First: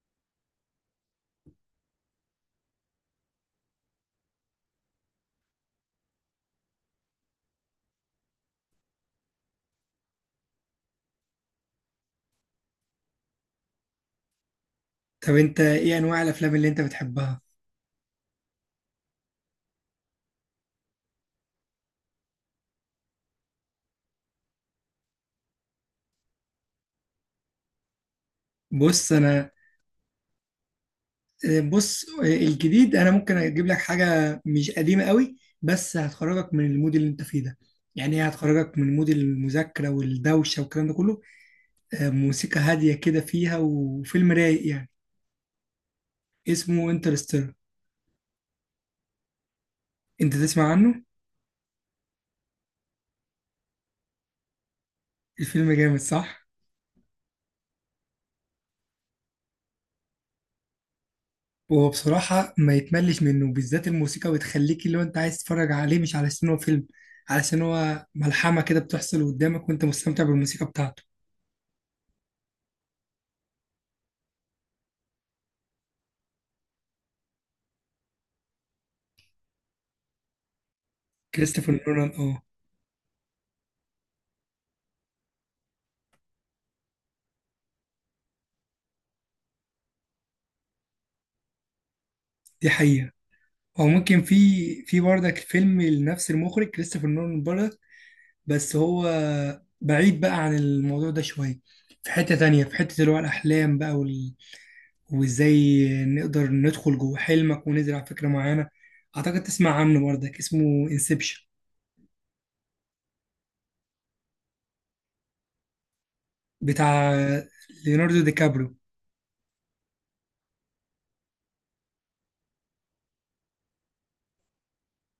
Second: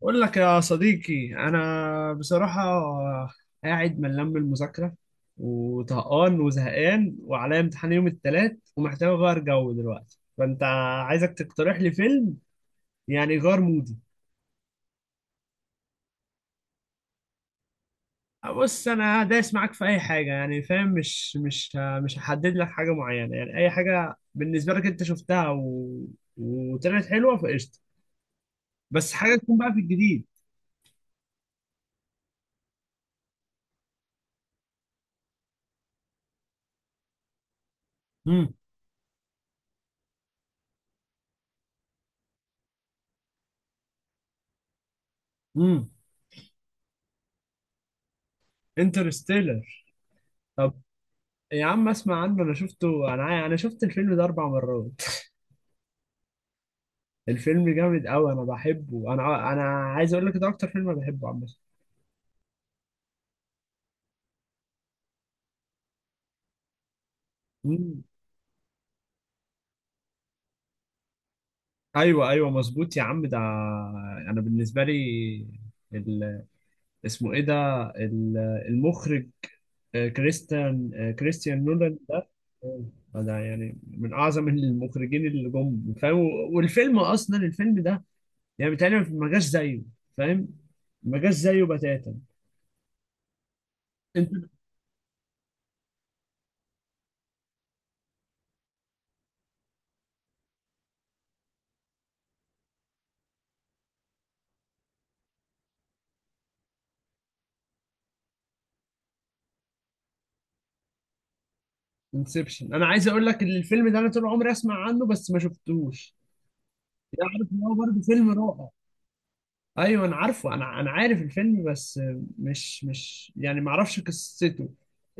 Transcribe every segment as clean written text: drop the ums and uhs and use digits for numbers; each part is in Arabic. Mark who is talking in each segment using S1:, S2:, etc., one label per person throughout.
S1: بقول لك يا صديقي انا بصراحه قاعد ملان من المذاكره وطهقان وزهقان وعليا امتحان يوم الثلاث ومحتاج اغير جو دلوقتي. فانت عايزك تقترح لي فيلم يعني يغير مودي.
S2: طب انت ايه انواع الافلام اللي انت بتحبها؟
S1: بص انا دايس معاك في اي حاجه، يعني فاهم، مش هحدد لك حاجه معينه، يعني اي حاجه بالنسبه لك انت شفتها وطلعت حلوه فقشطه.
S2: بص
S1: بس حاجه
S2: انا
S1: تكون بقى في الجديد.
S2: بص، الجديد انا ممكن اجيب لك حاجه مش قديمه قوي، بس هتخرجك من المود اللي انت فيه ده. يعني هي
S1: امم
S2: هتخرجك من مود المذاكره والدوشه والكلام ده كله. موسيقى هاديه كده فيها، وفيلم رايق يعني.
S1: امم
S2: اسمه انترستيلر.
S1: انترستيلر.
S2: انت تسمع عنه؟
S1: يا عم اسمع عنه، انا شفته، انا شفت الفيلم ده اربع مرات.
S2: الفيلم جامد، صح؟
S1: الفيلم جامد قوي، انا بحبه، انا عايز اقول لك ده اكتر فيلم أنا بحبه، عم.
S2: وهو بصراحه ما يتملش منه، بالذات الموسيقى بتخليك اللي هو انت عايز تتفرج عليه، مش علشان هو فيلم، علشان
S1: مم.
S2: هو ملحمه كده بتحصل قدامك، وانت مستمتع بالموسيقى بتاعته.
S1: ايوه ايوه مظبوط يا عم ده. انا بالنسبه لي ال... اسمه ايه ده؟ ال... المخرج، كريستيان
S2: كريستوفر
S1: نولان
S2: نولان،
S1: ده.
S2: اه.
S1: آه، ده يعني من اعظم المخرجين اللي جم، فاهم. والفيلم اصلا الفيلم ده يعني بيتهيألي ما جاش زيه، فاهم، ما جاش زيه بتاتا.
S2: دي حقيقة. او ممكن في
S1: انت.
S2: في برضك فيلم لنفس المخرج كريستوفر نولان برضك، بس هو بعيد بقى عن الموضوع ده شوية. في حتة تانية، في حتة اللي هو الأحلام بقى وإزاي نقدر ندخل جوه حلمك ونزرع فكرة معينة. أعتقد تسمع عنه برضك، اسمه انسبشن،
S1: انسبشن، انا عايز اقول لك ان الفيلم ده انا طول عمري اسمع عنه بس ما شفتوش.
S2: بتاع
S1: يعني عارف ان هو برضه
S2: ليوناردو
S1: فيلم
S2: دي
S1: رائع.
S2: كابريو.
S1: ايوه انا عارفه، انا عارف الفيلم، بس مش يعني ما اعرفش قصته.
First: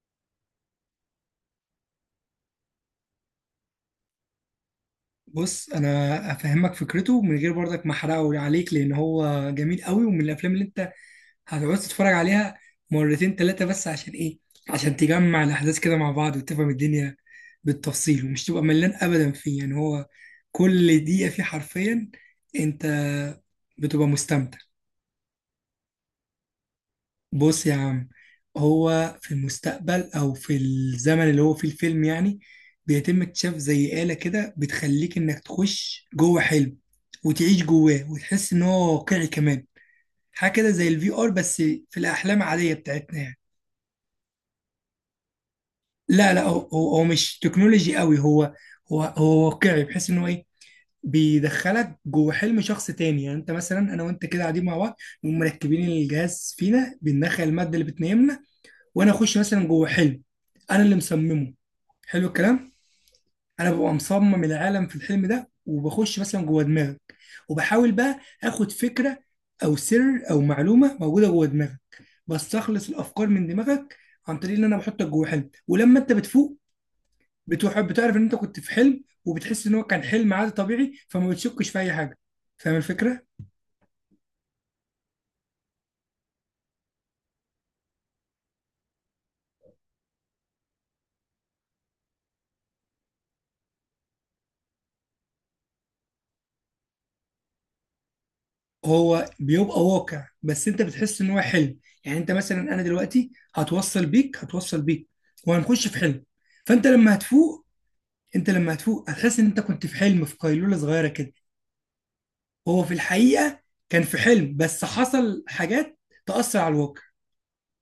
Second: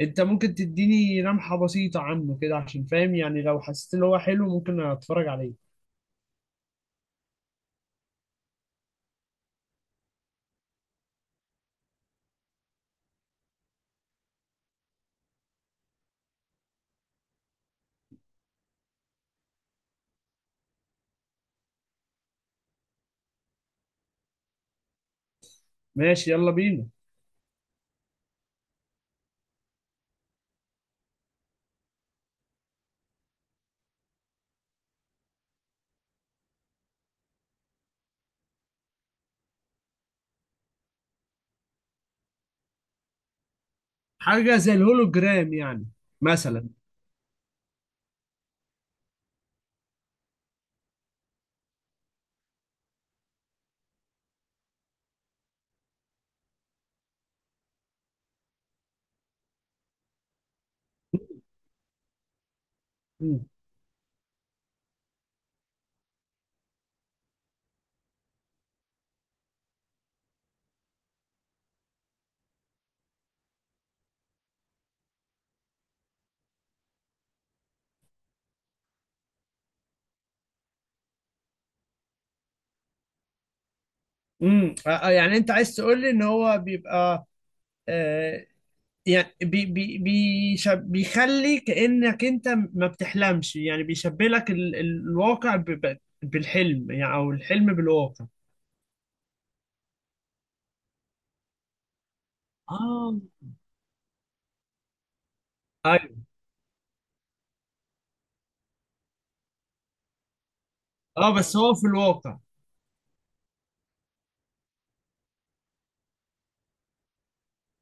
S1: انت ممكن تديني لمحة بسيطة عنه كده عشان فاهم يعني، لو حسيت ان هو حلو ممكن اتفرج
S2: بص
S1: عليه.
S2: أنا أفهمك فكرته من غير برضك ما أحرقه عليك، لأن هو جميل قوي، ومن الأفلام اللي أنت هتقعد تتفرج عليها مرتين تلاتة. بس عشان ايه؟ عشان تجمع الأحداث كده مع بعض، وتفهم الدنيا بالتفصيل، ومش تبقى ملان أبدا فيه. يعني هو كل دقيقة فيه حرفيا أنت بتبقى مستمتع.
S1: ماشي، يلا بينا.
S2: بص يا عم، هو في المستقبل، أو في الزمن اللي هو فيه الفيلم يعني، بيتم اكتشاف زي آلة كده بتخليك إنك تخش جوه حلم، وتعيش جواه، وتحس إن هو واقعي كمان. حاجة كده زي الفي آر، بس في الأحلام العادية بتاعتنا يعني.
S1: حاجة زي الهولوجرام يعني؟
S2: لا لا، هو
S1: مثلا.
S2: هو هو مش تكنولوجي قوي. هو واقعي، بحيث ان هو ايه، بيدخلك جوه حلم شخص تاني. يعني انت مثلا، انا وانت كده قاعدين مع بعض، نقوم مركبين الجهاز فينا، بندخل الماده اللي بتنيمنا، وانا اخش مثلا جوه حلم انا اللي مصممه. حلو الكلام.
S1: امم.
S2: انا ببقى مصمم العالم في الحلم ده، وبخش مثلا جوه دماغك، وبحاول بقى اخد فكره، او سر، او معلومه موجوده جوه دماغك. بستخلص الافكار من دماغك عن طريق ان انا بحطك جوه حلم. ولما انت بتفوق، بتحب بتعرف ان انت كنت في حلم، وبتحس ان هو كان حلم عادي طبيعي، فما بتشكش في اي حاجه. فاهم الفكره؟
S1: امم. يعني انت عايز تقول لي ان هو بيبقى، آه، يعني بي بي بيشب بيخلي كأنك انت ما بتحلمش، يعني بيشبه لك الواقع ب بالحلم يعني، او الحلم بالواقع.
S2: هو بيبقى واقع، بس انت بتحس ان هو حلم. يعني انت مثلا، انا
S1: اه.
S2: دلوقتي هتوصل بيك، هتوصل بيك وهنخش في حلم.
S1: ايوه.
S2: فانت لما هتفوق انت لما هتفوق هتحس ان انت كنت في حلم، في قيلوله صغيره كده.
S1: اه بس هو في الواقع.
S2: هو في الحقيقه كان في حلم، بس حصل حاجات تأثر على الواقع.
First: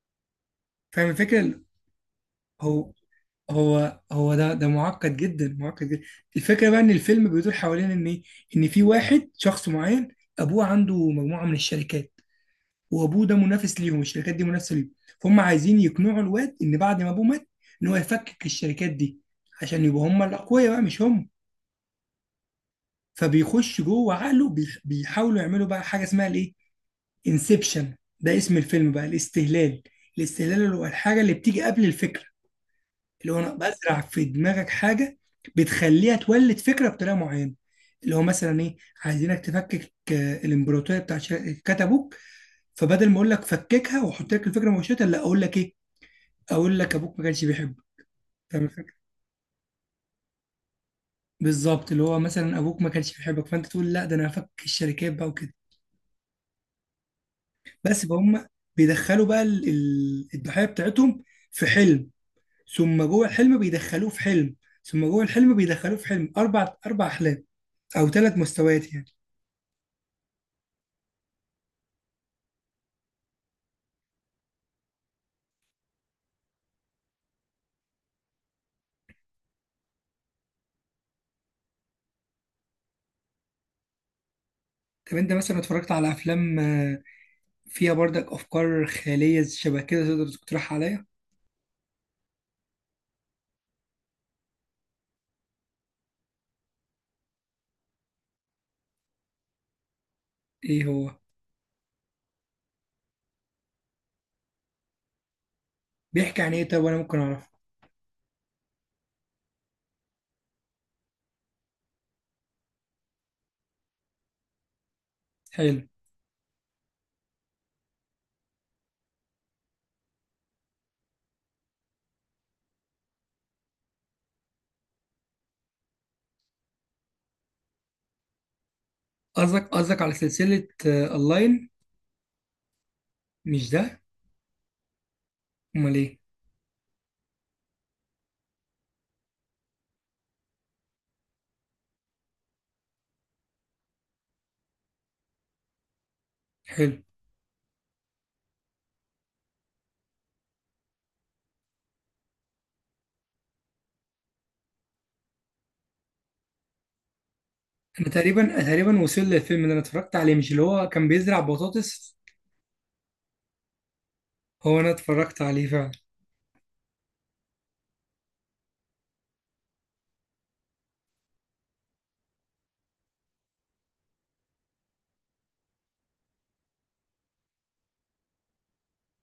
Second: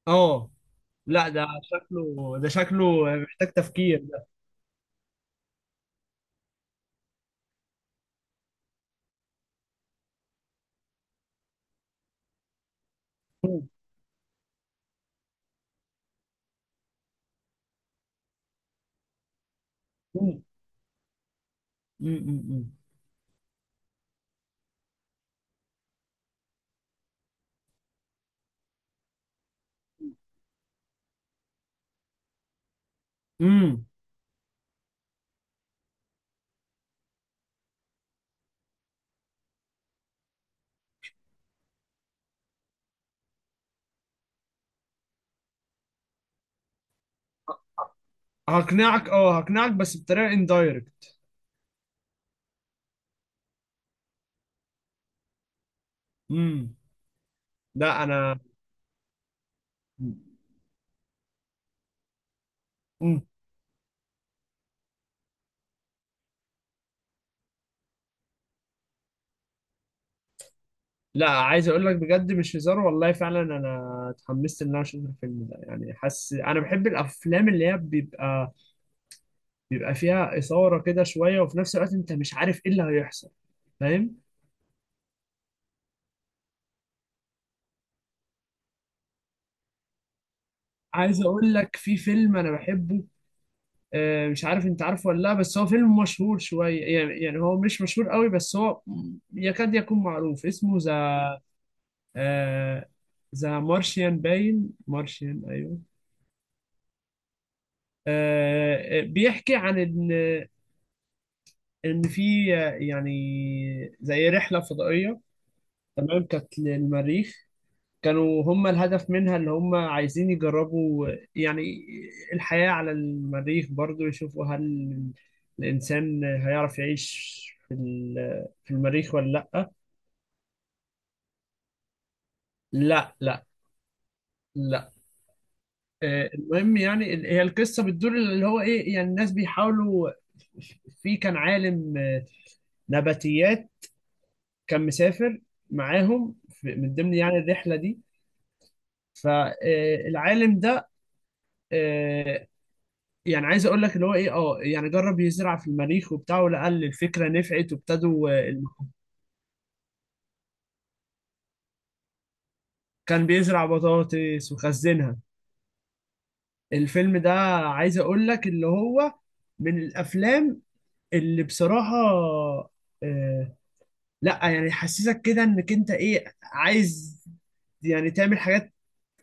S1: اه.
S2: فاهم
S1: لا ده
S2: الفكره؟
S1: شكله، ده
S2: هو
S1: شكله محتاج
S2: هو
S1: تفكير ده.
S2: هو ده معقد جدا، معقد جدا. الفكره بقى ان الفيلم بيدور حوالين ان إيه؟ ان في واحد، شخص معين، ابوه عنده مجموعه من الشركات، وابوه ده
S1: مم،
S2: منافس ليهم، الشركات دي منافسه ليهم. فهم عايزين يقنعوا الواد ان بعد ما ابوه مات، ان هو يفكك الشركات دي، عشان يبقوا هم
S1: مم،
S2: الاقوياء بقى، مش هم.
S1: مم، مم،
S2: فبيخش جوه عقله، بيحاولوا يعملوا بقى حاجه اسمها الايه، انسبشن. ده اسم الفيلم بقى، الاستهلال. الاستهلال اللي هو الحاجه اللي بتيجي قبل الفكره. اللي هو انا
S1: مم.
S2: بزرع في دماغك حاجه بتخليها تولد فكره بطريقه معينه. اللي هو مثلا ايه، عايزينك تفكك الامبراطوريه بتاعت كات ابوك. فبدل ما اقول لك فككها واحط لك الفكره مباشره، لا، اقول لك ايه، اقول لك ابوك ما كانش بيحبك. فاهم الفكره؟
S1: هقنعك، اه هقنعك بس بطريقة اندايركت.
S2: بالظبط. اللي هو مثلا، ابوك ما كانش بيحبك، فانت تقول لا، ده انا هفك الشركات بقى وكده.
S1: امم. لا
S2: بس
S1: انا.
S2: فهم. بيدخلوا بقى الضحيه بتاعتهم في حلم، ثم
S1: مم.
S2: جوه الحلم بيدخلوه في حلم، ثم جوه الحلم بيدخلوه في حلم. اربع احلام، او ثلاث مستويات يعني.
S1: لا، عايز اقول لك بجد مش هزار والله، فعلا انا اتحمست ان انا اشوف الفيلم ده. يعني حاسس انا بحب الافلام اللي هي بيبقى فيها اثاره كده شويه، وفي نفس الوقت انت مش عارف ايه اللي هيحصل، فاهم.
S2: طب انت مثلا اتفرجت على افلام فيها برضك افكار خياليه شبه كده تقدر تقترح عليا؟
S1: عايز اقول لك في فيلم انا بحبه، مش عارف انت عارفه ولا لا، بس هو فيلم مشهور شويه يعني، يعني هو مش مشهور قوي بس هو يكاد يكون معروف. اسمه
S2: ايه
S1: ذا،
S2: هو؟
S1: آه، ذا مارشيان. باين مارشيان، ايوه.
S2: بيحكي عن ايه؟ طب وانا ممكن اعرفه؟
S1: بيحكي عن إن، ان في، يعني زي رحله فضائيه،
S2: حلو.
S1: تمام، كانت للمريخ. كانوا هم الهدف منها اللي هم عايزين يجربوا، يعني الحياه على المريخ برضو، يشوفوا هل الانسان هيعرف يعيش في في المريخ ولا
S2: قصدك
S1: لا.
S2: قصدك على سلسله اونلاين؟
S1: لا لا.
S2: مش ده؟
S1: لا.
S2: امال ايه؟
S1: المهم يعني هي القصه بتدور اللي هو ايه، يعني الناس بيحاولوا. في كان عالم نباتيات، كان مسافر معاهم من
S2: حلو.
S1: ضمن يعني الرحله دي. فالعالم ده آه، يعني عايز اقول لك اللي هو ايه، اه يعني جرب يزرع في المريخ وبتاع ولقى الفكره نفعت،
S2: انا
S1: وابتدوا
S2: تقريبا تقريبا وصل للفيلم اللي انا اتفرجت عليه. مش اللي هو كان بيزرع بطاطس؟
S1: كان بيزرع بطاطس
S2: هو انا
S1: وخزنها.
S2: اتفرجت عليه فعلا.
S1: الفيلم ده عايز اقول لك اللي هو من الافلام اللي بصراحه، آه، لا يعني يحسسك كده انك انت ايه عايز يعني تعمل حاجات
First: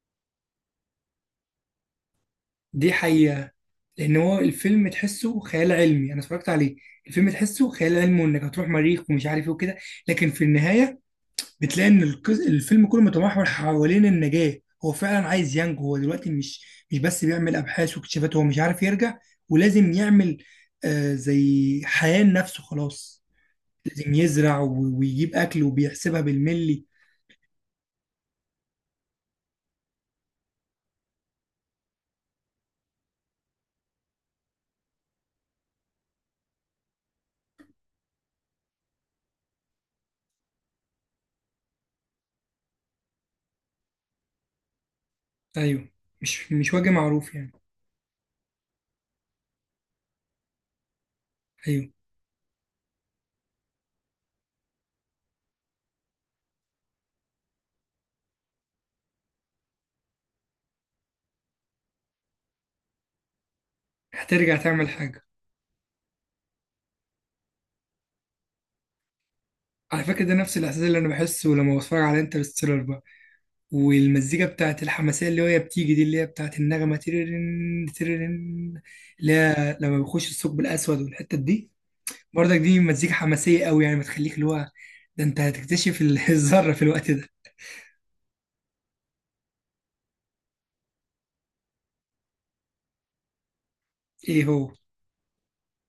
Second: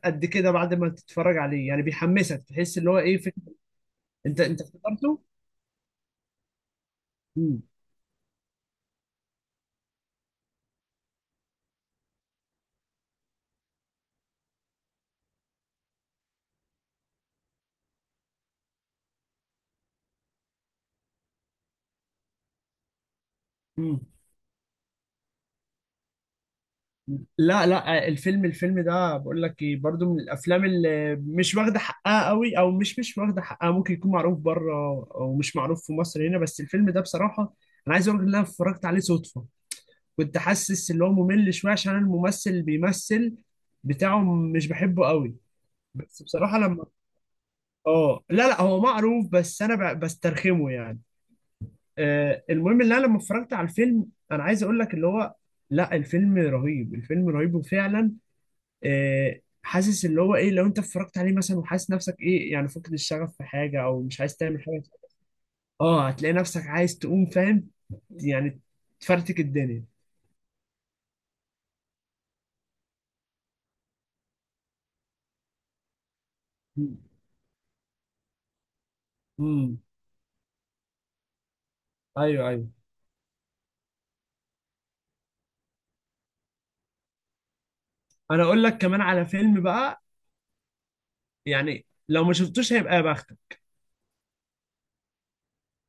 S1: قد كده بعد ما تتفرج عليه. يعني بيحمسك تحس اللي
S2: دي
S1: هو ايه
S2: حقيقه. لان هو
S1: انت انت
S2: الفيلم
S1: افتكرته؟
S2: تحسه خيال علمي، انا اتفرجت عليه. الفيلم تحسه خيال علمي، وانك هتروح مريخ ومش عارف ايه وكده، لكن في النهايه بتلاقي ان الفيلم كله متمحور حوالين النجاة. هو فعلا عايز ينجو. هو دلوقتي مش بس بيعمل ابحاث واكتشافات، هو مش عارف يرجع، ولازم يعمل زي حياة لنفسه خلاص.
S1: مم.
S2: لازم يزرع ويجيب اكل وبيحسبها بالملي.
S1: لا لا الفيلم، الفيلم ده بقول لك ايه برضو من الافلام اللي مش واخده حقها قوي، او مش واخده حقها، ممكن يكون معروف بره او مش معروف في مصر هنا، بس الفيلم ده بصراحه انا عايز اقول لك ان انا اتفرجت عليه صدفه. كنت حاسس ان هو ممل شويه عشان أنا الممثل اللي بيمثل بتاعه مش بحبه قوي،
S2: ايوه.
S1: بس
S2: مش
S1: بصراحه
S2: مش
S1: لما.
S2: وجه معروف يعني؟
S1: اه لا لا هو معروف بس انا بسترخمه يعني.
S2: ايوه.
S1: آه المهم ان انا لما اتفرجت على الفيلم انا عايز اقول لك اللي هو، لا الفيلم رهيب، الفيلم رهيب وفعلا، حاسس اللي هو ايه، لو انت اتفرجت عليه مثلا وحاسس نفسك ايه يعني فقد الشغف في حاجه او مش عايز
S2: هترجع
S1: تعمل حاجه،
S2: تعمل حاجة.
S1: اه هتلاقي نفسك عايز تقوم، فاهم يعني، تفرتك الدنيا.
S2: على فكرة، ده نفس الاحساس اللي انا بحسه لما بتفرج على انترستيلر بقى، والمزيكا بتاعت الحماسية اللي هي بتيجي دي، اللي هي بتاعت النغمة تيرين تيرين، اللي هي
S1: امم.
S2: لما بيخش الثقب الأسود والحتة دي.
S1: ايوه
S2: برضك
S1: ايوه.
S2: دي مزيكا حماسية قوي، يعني بتخليك اللي هو، ده أنت هتكتشف الذرة في الوقت ده.
S1: انا اقول لك كمان على فيلم بقى، يعني لو ما شفتوش هيبقى يا بختك.
S2: إيه هو؟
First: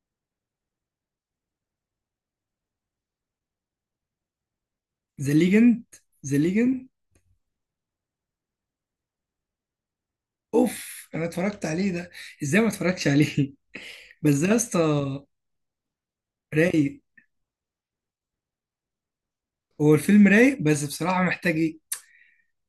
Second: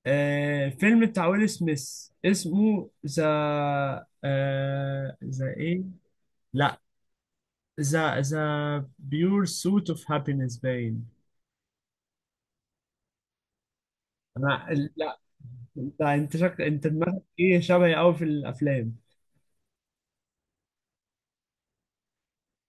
S1: آه فيلم بتاع ويل سميث اسمه ذا، آه
S2: ذا
S1: ذا ايه.
S2: ليجند. ذا
S1: لا
S2: ليجند.
S1: ذا، ذا بيور سوت اوف هابينس. باين.
S2: أوف، أنا اتفرجت عليه ده. إزاي ما اتفرجتش عليه؟ بس ده يا
S1: انا.
S2: اسطى،
S1: لا. انت انت انت
S2: رايق.
S1: دماغك ايه شبهي قوي في الافلام.
S2: هو الفيلم رايق، بس بصراحة محتاج إيه؟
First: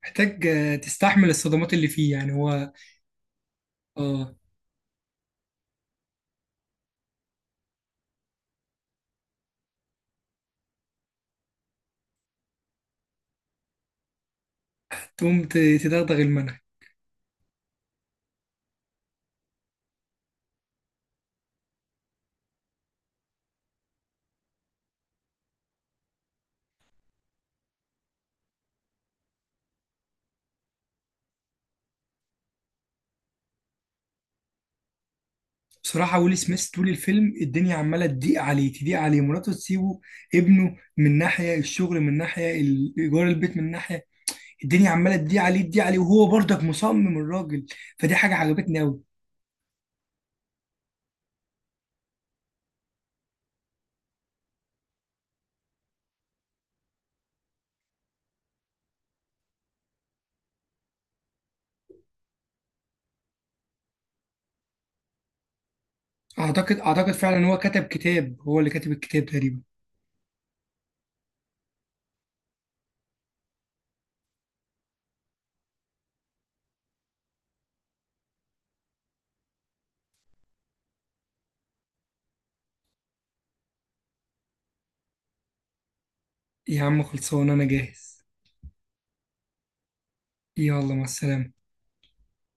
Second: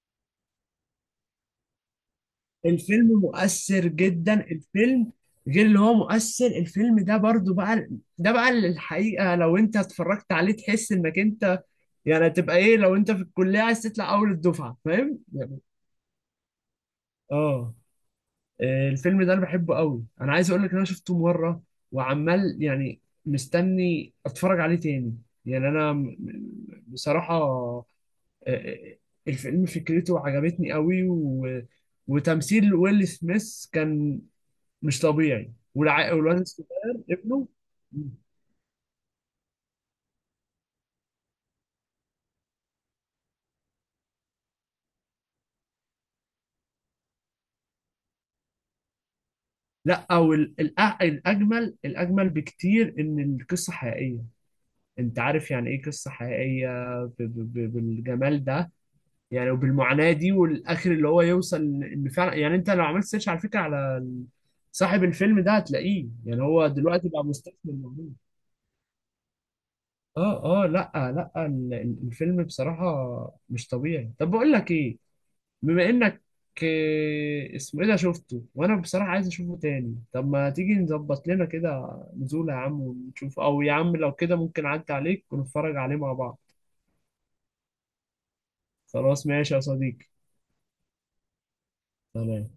S2: محتاج تستحمل الصدمات اللي فيه، يعني هو.
S1: الفيلم مؤثر
S2: اه.
S1: جدا الفيلم، غير اللي هو مؤثر، الفيلم ده برضو بقى، ده بقى اللي الحقيقة لو انت اتفرجت عليه تحس انك انت يعني تبقى ايه، لو انت في الكلية عايز تطلع اول الدفعة فاهم
S2: تقوم
S1: يعني.
S2: تدغدغ المنهج.
S1: اه. الفيلم ده انا بحبه قوي، انا عايز اقول لك ان انا شفته مرة وعمال يعني مستني اتفرج عليه تاني. يعني انا بصراحة، آه، آه، الفيلم فكرته عجبتني قوي. وتمثيل ويل سميث كان مش طبيعي،
S2: بصراحة ويل
S1: والواد
S2: سميث طول
S1: الصغير
S2: الفيلم
S1: ابنه.
S2: الدنيا عمالة تضيق عليه، تضيق عليه، مراته تسيبه، ابنه، من ناحية الشغل، من ناحية إيجار البيت، من ناحية الدنيا عمالة تضيق عليه، تضيق عليه، وهو برضك مصمم الراجل. فدي حاجة عجبتني أوي.
S1: لا او الاجمل، الاجمل بكتير ان القصه حقيقيه. انت عارف يعني ايه قصه حقيقيه بالجمال ده؟ يعني وبالمعاناه دي والاخر اللي هو يوصل. ان فعلا يعني انت لو عملت سيرش على فكره على صاحب الفيلم ده هتلاقيه، يعني هو دلوقتي
S2: أعتقد
S1: بقى
S2: فعلا هو كتب
S1: مستثمر.
S2: كتاب، هو اللي كاتب الكتاب تقريبا.
S1: اه اه، لا لا الفيلم بصراحة مش طبيعي. طب بقول لك ايه، بما انك، اسمه ايه ده شفته وانا بصراحة عايز اشوفه تاني. طب ما تيجي نظبط لنا كده نزولة يا عم ونشوف، او يا عم لو كده ممكن اعدي عليك ونتفرج عليه مع بعض.
S2: يا عم خلصان، أنا جاهز.
S1: خلاص، ماشي يا صديقي.
S2: يلا، مع السلامة.
S1: تمام.